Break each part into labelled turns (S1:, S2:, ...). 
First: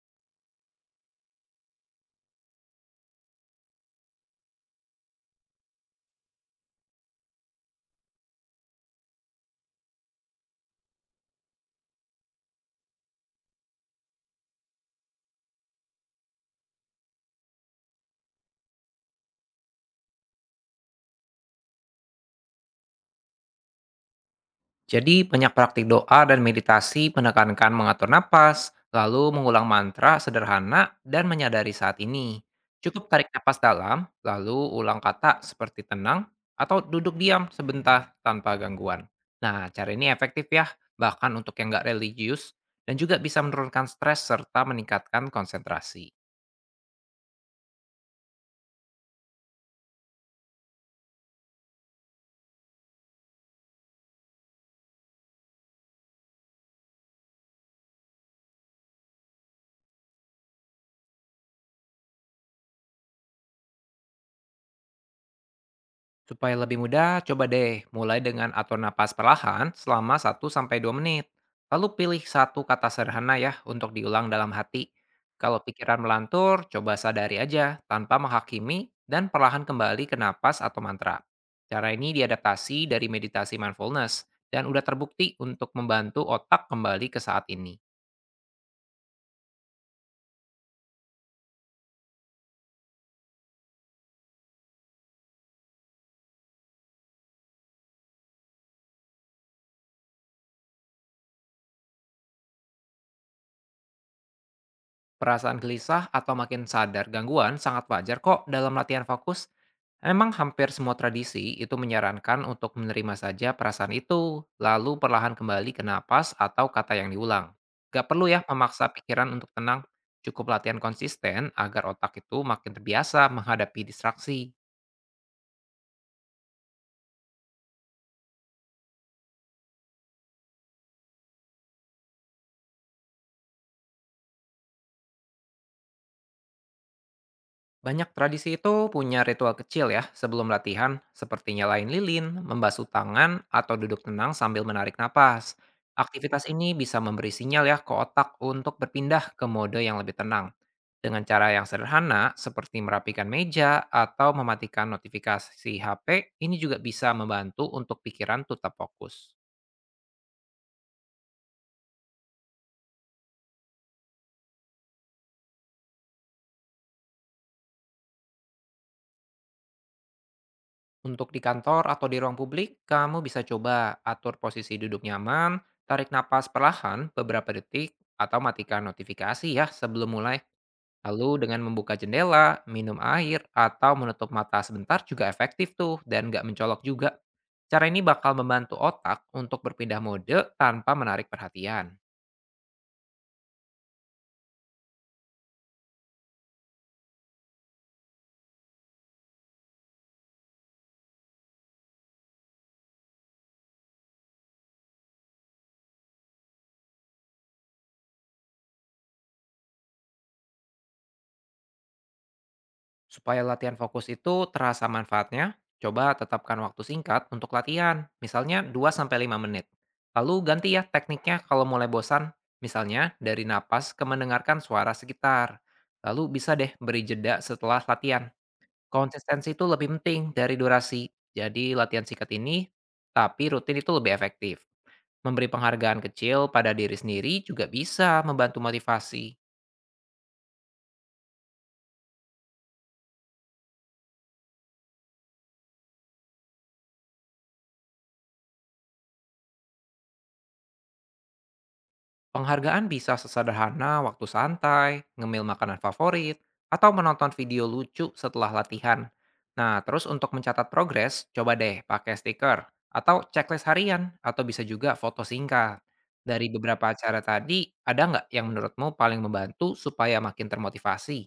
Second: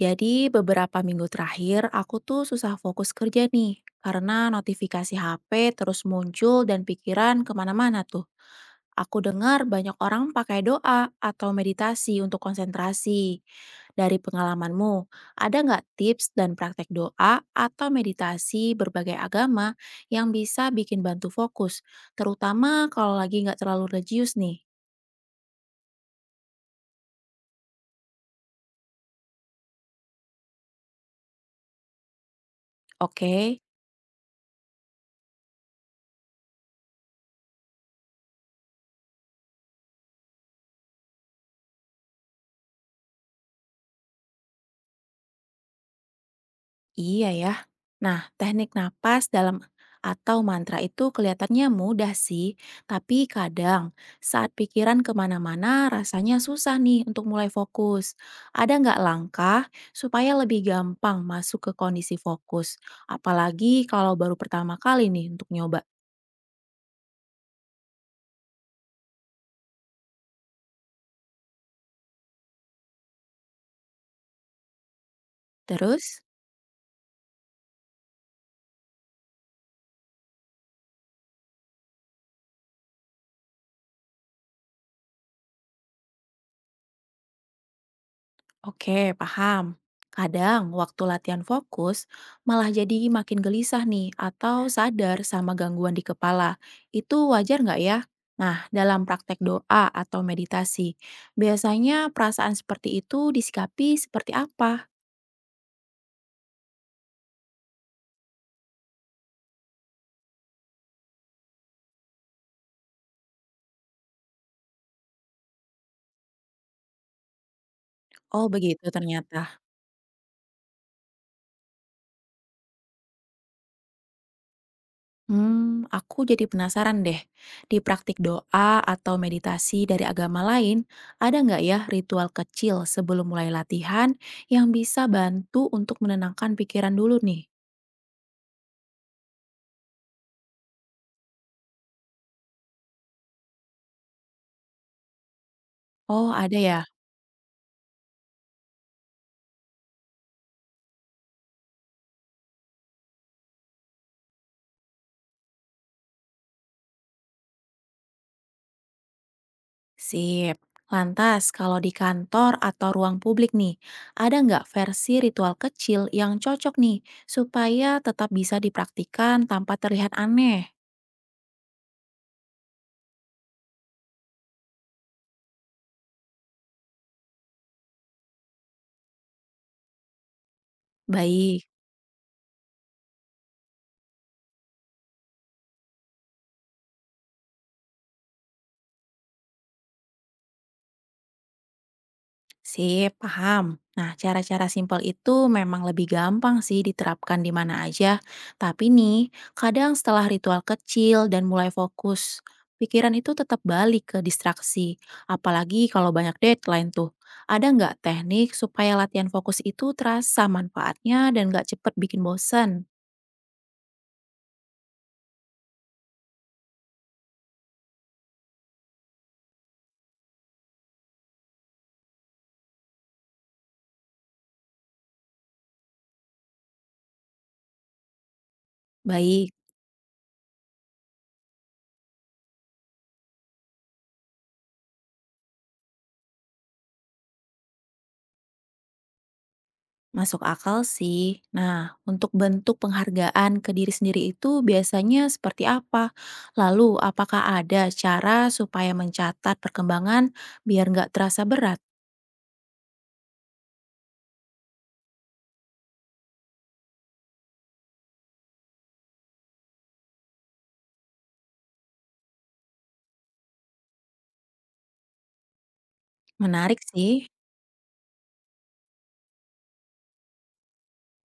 S1: Jadi beberapa minggu terakhir aku tuh susah fokus kerja nih karena notifikasi HP terus muncul dan pikiran kemana-mana tuh. Aku dengar banyak orang pakai doa atau meditasi untuk konsentrasi. Dari pengalamanmu, ada nggak tips dan praktek doa atau meditasi berbagai agama yang bisa bikin bantu fokus, terutama kalau lagi nggak terlalu religius nih?
S2: Jadi banyak praktik doa dan meditasi menekankan mengatur napas, lalu mengulang mantra sederhana dan menyadari saat ini. Cukup tarik
S1: Oke.
S2: napas dalam, lalu ulang kata seperti tenang atau duduk diam sebentar tanpa gangguan. Nah, cara ini efektif ya, bahkan untuk yang nggak religius, dan juga bisa menurunkan stres serta meningkatkan konsentrasi.
S1: Iya ya. Nah, teknik napas dalam atau mantra itu kelihatannya mudah sih, tapi kadang saat pikiran kemana-mana rasanya susah nih untuk mulai fokus. Ada nggak langkah supaya lebih gampang masuk ke kondisi fokus? Apalagi kalau baru pertama kali nih untuk nyoba.
S2: Supaya lebih mudah, coba deh mulai dengan atur napas perlahan selama satu sampai dua menit. Lalu pilih satu kata sederhana ya untuk diulang dalam hati. Kalau pikiran
S1: Terus?
S2: melantur, coba sadari aja tanpa menghakimi dan perlahan kembali ke napas atau mantra. Cara ini diadaptasi dari meditasi mindfulness dan udah terbukti untuk membantu otak kembali ke saat ini.
S1: Oke, paham. Kadang waktu latihan fokus malah jadi makin gelisah nih atau sadar sama gangguan di kepala. Itu wajar nggak ya? Nah, dalam praktek doa atau meditasi, biasanya perasaan seperti itu disikapi seperti apa?
S2: Perasaan gelisah atau makin sadar gangguan sangat wajar kok dalam latihan fokus. Memang hampir semua tradisi itu menyarankan untuk menerima saja perasaan itu, lalu perlahan kembali ke napas atau kata yang diulang. Gak perlu ya
S1: Oh, begitu
S2: memaksa pikiran
S1: ternyata.
S2: untuk tenang, cukup latihan konsisten agar otak itu makin terbiasa menghadapi distraksi.
S1: Aku jadi penasaran deh. Di praktik doa atau meditasi dari agama lain, ada nggak ya ritual kecil sebelum mulai latihan yang bisa bantu untuk menenangkan pikiran dulu nih?
S2: Banyak tradisi itu punya ritual kecil ya sebelum latihan, seperti nyalain lilin, membasuh tangan, atau duduk tenang sambil menarik napas.
S1: Oh,
S2: Aktivitas
S1: ada
S2: ini
S1: ya.
S2: bisa memberi sinyal ya ke otak untuk berpindah ke mode yang lebih tenang. Dengan cara yang sederhana, seperti merapikan meja atau mematikan notifikasi HP, ini juga bisa membantu untuk pikiran tetap fokus.
S1: Sip. Lantas, kalau di kantor atau ruang publik nih, ada nggak versi ritual kecil yang cocok nih supaya tetap bisa dipraktikan tanpa terlihat aneh?
S2: Untuk di kantor atau di ruang publik, kamu bisa coba atur posisi duduk nyaman, tarik napas perlahan beberapa detik, atau matikan notifikasi ya sebelum mulai. Lalu dengan
S1: Baik.
S2: membuka jendela, minum air, atau menutup mata sebentar juga efektif tuh dan nggak mencolok juga. Cara ini bakal membantu otak untuk berpindah mode tanpa menarik perhatian.
S1: Sip, paham. Nah, cara-cara simpel itu memang lebih gampang sih diterapkan di mana aja. Tapi nih, kadang setelah ritual kecil dan mulai fokus, pikiran itu tetap balik ke distraksi. Apalagi kalau banyak deadline tuh. Ada nggak teknik supaya latihan fokus itu terasa manfaatnya dan nggak cepet bikin bosen?
S2: Supaya latihan fokus itu terasa manfaatnya, coba tetapkan waktu singkat untuk latihan, misalnya dua sampai lima menit. Lalu ganti ya tekniknya kalau mulai bosan, misalnya dari napas ke mendengarkan suara sekitar. Lalu bisa deh beri jeda setelah latihan. Konsistensi
S1: Baik.
S2: itu lebih penting dari durasi. Jadi latihan singkat ini, tapi rutin itu lebih efektif. Memberi penghargaan kecil pada diri sendiri juga bisa membantu motivasi.
S1: Masuk akal sih. Nah, untuk bentuk penghargaan ke diri sendiri itu biasanya seperti apa? Lalu, apakah ada cara supaya mencatat perkembangan biar nggak terasa berat?
S2: Penghargaan bisa sesederhana waktu santai, ngemil makanan favorit, atau menonton video lucu setelah latihan. Nah, terus untuk mencatat progres, coba deh pakai stiker atau checklist harian atau bisa juga foto singkat. Dari
S1: Menarik
S2: beberapa
S1: sih.
S2: acara tadi, ada nggak yang menurutmu paling membantu supaya makin termotivasi?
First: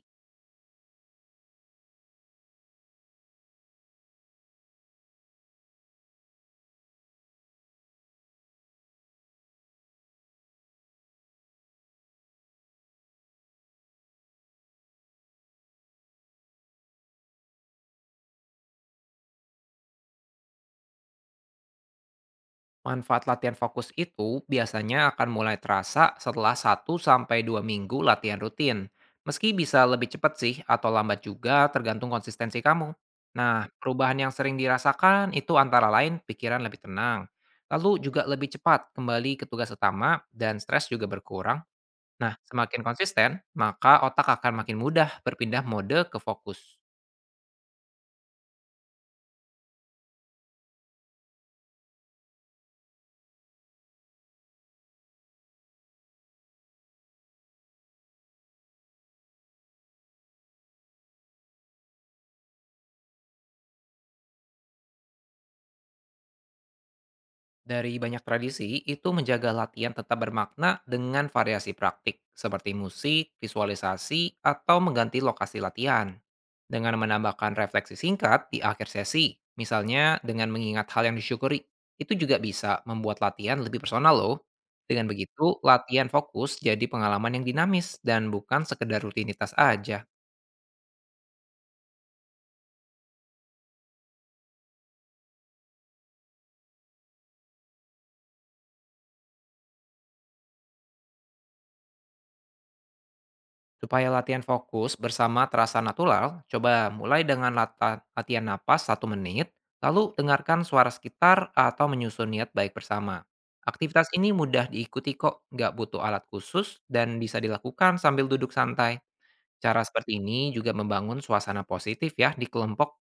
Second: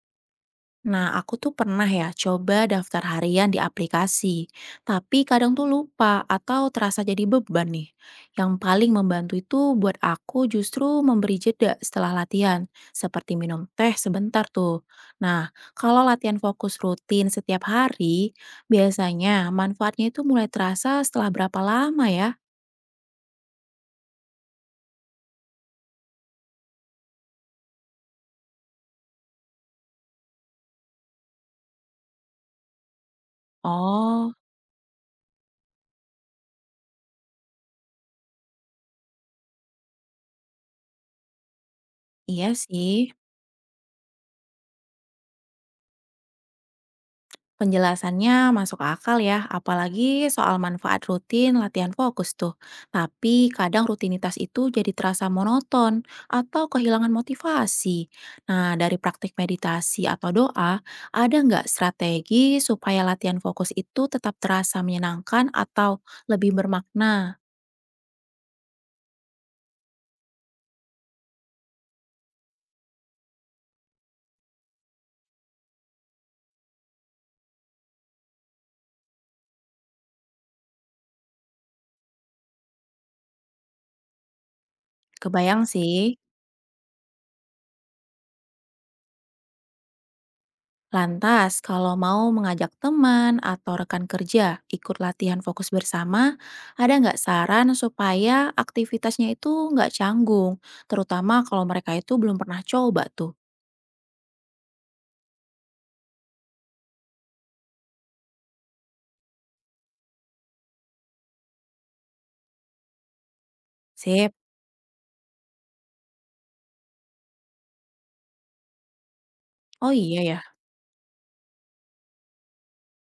S1: Nah, aku tuh pernah ya coba daftar harian di aplikasi, tapi kadang tuh lupa atau terasa jadi beban nih. Yang paling membantu itu buat aku justru memberi jeda setelah latihan, seperti minum teh sebentar tuh. Nah, kalau latihan fokus rutin setiap hari, biasanya manfaatnya itu mulai terasa setelah berapa lama ya?
S2: Manfaat latihan fokus itu biasanya akan mulai terasa setelah satu sampai dua minggu latihan rutin. Meski bisa lebih cepat sih atau lambat juga tergantung konsistensi kamu. Nah, perubahan yang
S1: Oh,
S2: sering dirasakan itu antara lain pikiran lebih tenang, lalu juga lebih cepat kembali ke tugas utama dan stres juga berkurang. Nah,
S1: iya
S2: semakin
S1: sih.
S2: konsisten, maka otak akan makin mudah berpindah mode ke fokus.
S1: Penjelasannya masuk akal ya, apalagi soal manfaat rutin latihan fokus tuh. Tapi kadang rutinitas itu jadi terasa monoton atau kehilangan motivasi. Nah, dari praktik meditasi atau doa, ada nggak strategi supaya latihan fokus itu tetap terasa menyenangkan atau lebih bermakna?
S2: Dari banyak tradisi, itu menjaga latihan tetap bermakna dengan variasi praktik, seperti musik, visualisasi, atau mengganti lokasi latihan. Dengan menambahkan refleksi singkat di akhir sesi, misalnya dengan mengingat hal yang disyukuri, itu juga bisa membuat latihan lebih personal loh. Dengan begitu,
S1: Kebayang sih.
S2: latihan fokus jadi pengalaman yang dinamis dan bukan sekedar rutinitas aja.
S1: Lantas, kalau mau mengajak teman atau rekan kerja ikut latihan fokus bersama, ada nggak saran supaya aktivitasnya itu nggak canggung, terutama kalau mereka itu belum pernah coba tuh?
S2: Supaya latihan fokus bersama terasa natural, coba mulai dengan latihan napas satu menit, lalu dengarkan suara sekitar atau menyusun niat baik bersama. Aktivitas ini
S1: Sip.
S2: mudah diikuti kok, nggak butuh alat khusus dan bisa dilakukan sambil duduk santai. Cara
S1: Oh
S2: seperti
S1: iya ya.
S2: ini juga membangun suasana positif ya di kelompok.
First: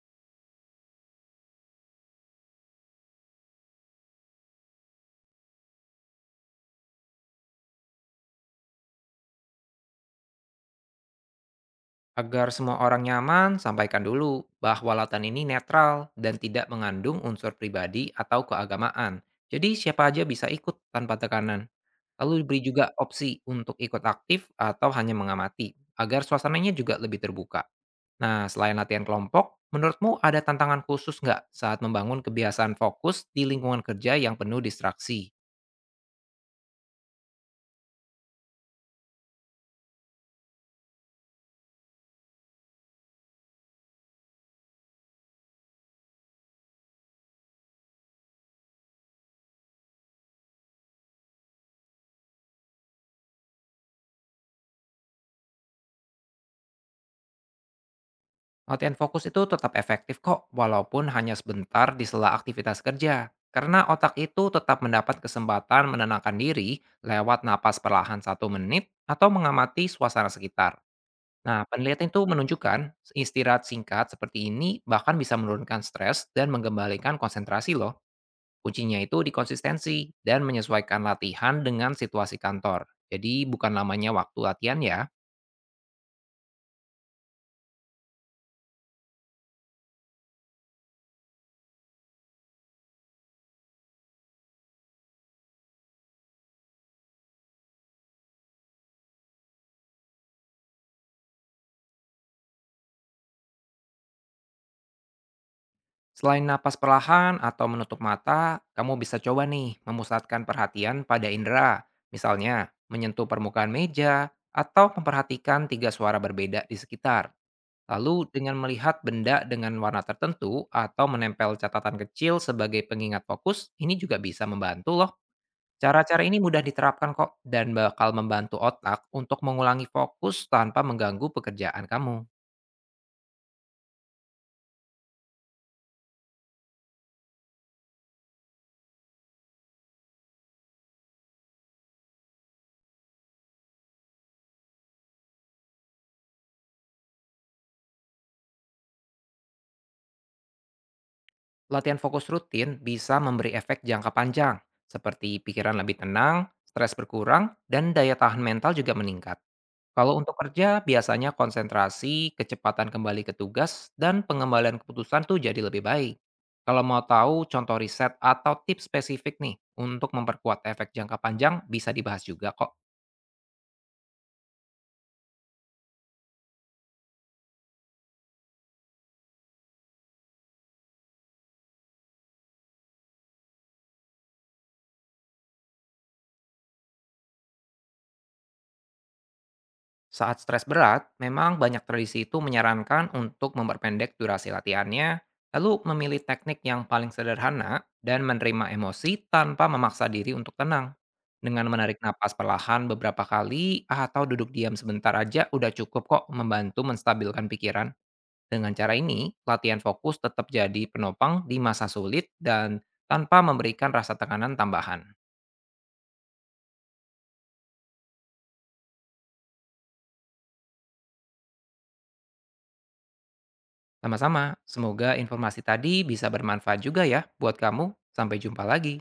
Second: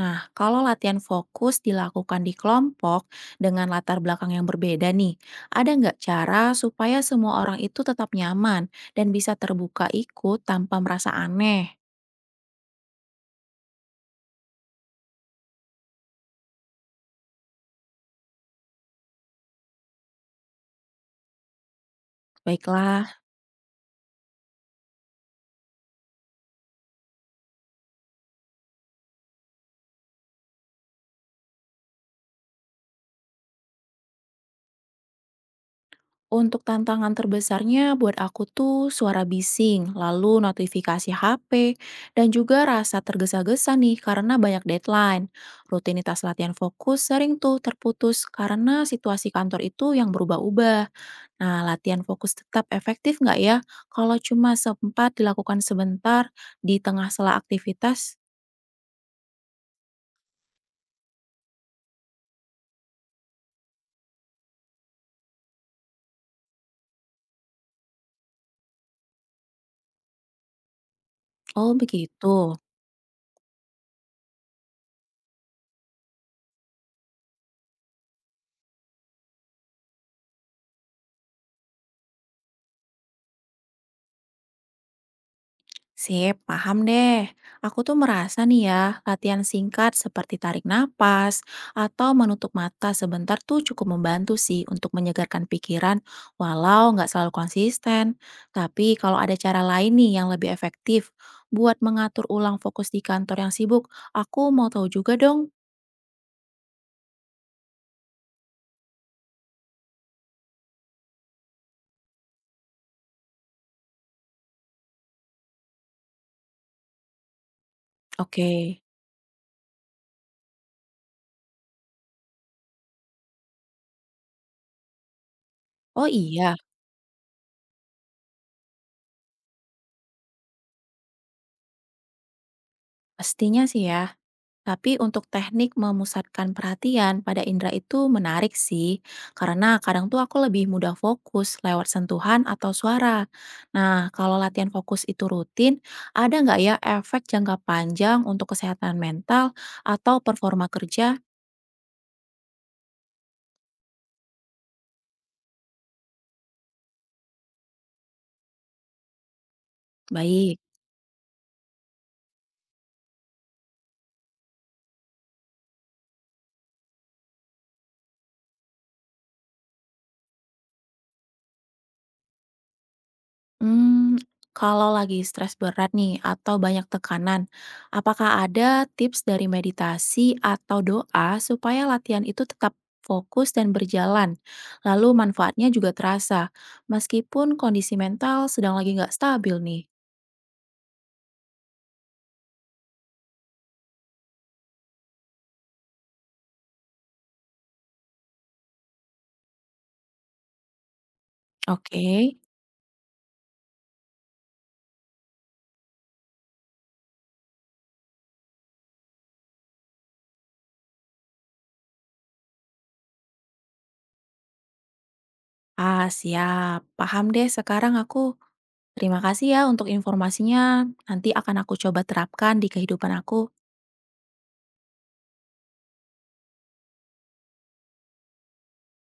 S1: Nah, kalau latihan fokus dilakukan di kelompok dengan latar belakang yang berbeda nih, ada nggak cara supaya semua orang itu tetap nyaman dan bisa terbuka ikut tanpa merasa aneh?
S2: Agar semua orang nyaman, sampaikan dulu bahwa latihan ini netral dan tidak mengandung unsur pribadi atau keagamaan. Jadi siapa aja bisa ikut tanpa tekanan. Lalu diberi juga
S1: Baiklah.
S2: opsi untuk ikut aktif atau hanya mengamati, agar suasananya juga lebih terbuka. Nah, selain latihan kelompok, menurutmu ada tantangan khusus nggak saat membangun kebiasaan fokus di lingkungan kerja yang penuh distraksi?
S1: Untuk tantangan terbesarnya buat aku tuh suara bising, lalu notifikasi HP, dan juga rasa tergesa-gesa nih karena banyak deadline. Rutinitas latihan fokus sering tuh terputus karena situasi kantor itu yang berubah-ubah. Nah, latihan fokus tetap efektif nggak ya kalau cuma sempat dilakukan sebentar di tengah sela aktivitas?
S2: Latihan fokus itu tetap efektif kok, walaupun hanya sebentar di sela aktivitas kerja. Karena otak itu tetap mendapat kesempatan menenangkan diri lewat napas perlahan satu menit atau mengamati suasana sekitar. Nah,
S1: Oh
S2: penelitian itu
S1: begitu.
S2: menunjukkan istirahat singkat seperti ini bahkan bisa menurunkan stres dan mengembalikan konsentrasi loh. Kuncinya itu di konsistensi dan menyesuaikan latihan dengan situasi kantor. Jadi bukan lamanya waktu latihan ya.
S1: Sip, paham deh. Aku tuh merasa nih ya, latihan singkat seperti tarik napas atau menutup mata sebentar tuh cukup membantu sih untuk menyegarkan pikiran walau nggak selalu konsisten. Tapi kalau ada cara lain nih yang lebih efektif buat mengatur ulang fokus di kantor yang sibuk, aku mau tahu juga dong.
S2: Selain napas perlahan atau menutup mata, kamu bisa coba nih memusatkan perhatian pada indera. Misalnya, menyentuh permukaan meja atau memperhatikan tiga suara berbeda di sekitar. Lalu
S1: Oke.
S2: dengan melihat benda dengan warna tertentu atau menempel catatan kecil sebagai pengingat fokus, ini juga bisa membantu loh.
S1: Oh
S2: Cara-cara ini
S1: iya,
S2: mudah diterapkan kok dan bakal membantu otak untuk mengulangi fokus tanpa mengganggu pekerjaan kamu.
S1: pastinya sih ya. Tapi untuk teknik memusatkan perhatian pada indera itu menarik sih, karena kadang tuh aku lebih mudah fokus lewat sentuhan atau suara. Nah, kalau latihan fokus itu rutin, ada nggak ya efek jangka panjang untuk kesehatan mental atau performa kerja?
S2: Latihan fokus rutin bisa memberi efek jangka panjang, seperti pikiran lebih tenang, stres berkurang, dan daya tahan mental juga meningkat. Kalau untuk
S1: Baik.
S2: kerja, biasanya konsentrasi, kecepatan kembali ke tugas, dan pengembalian keputusan tuh jadi lebih baik. Kalau mau tahu contoh riset atau tips spesifik nih untuk memperkuat efek jangka panjang, bisa dibahas juga kok.
S1: Hmm, kalau lagi stres berat nih atau banyak tekanan, apakah ada tips dari meditasi atau doa supaya latihan itu tetap fokus dan berjalan? Lalu manfaatnya juga terasa, meskipun kondisi mental sedang lagi nggak stabil nih.
S2: Saat stres berat, memang banyak tradisi itu menyarankan untuk memperpendek durasi latihannya, lalu memilih teknik yang paling sederhana dan menerima emosi tanpa memaksa diri untuk tenang. Dengan menarik
S1: Oke.
S2: napas perlahan beberapa kali atau duduk diam sebentar aja udah cukup kok membantu menstabilkan pikiran. Dengan cara ini, latihan fokus tetap jadi penopang di masa sulit dan tanpa memberikan rasa tekanan tambahan.
S1: Ah, siap. Paham deh sekarang aku. Terima kasih ya untuk informasinya, nanti akan aku coba terapkan di kehidupan aku.
S2: Sama-sama, semoga informasi tadi bisa bermanfaat juga ya buat kamu. Sampai jumpa lagi.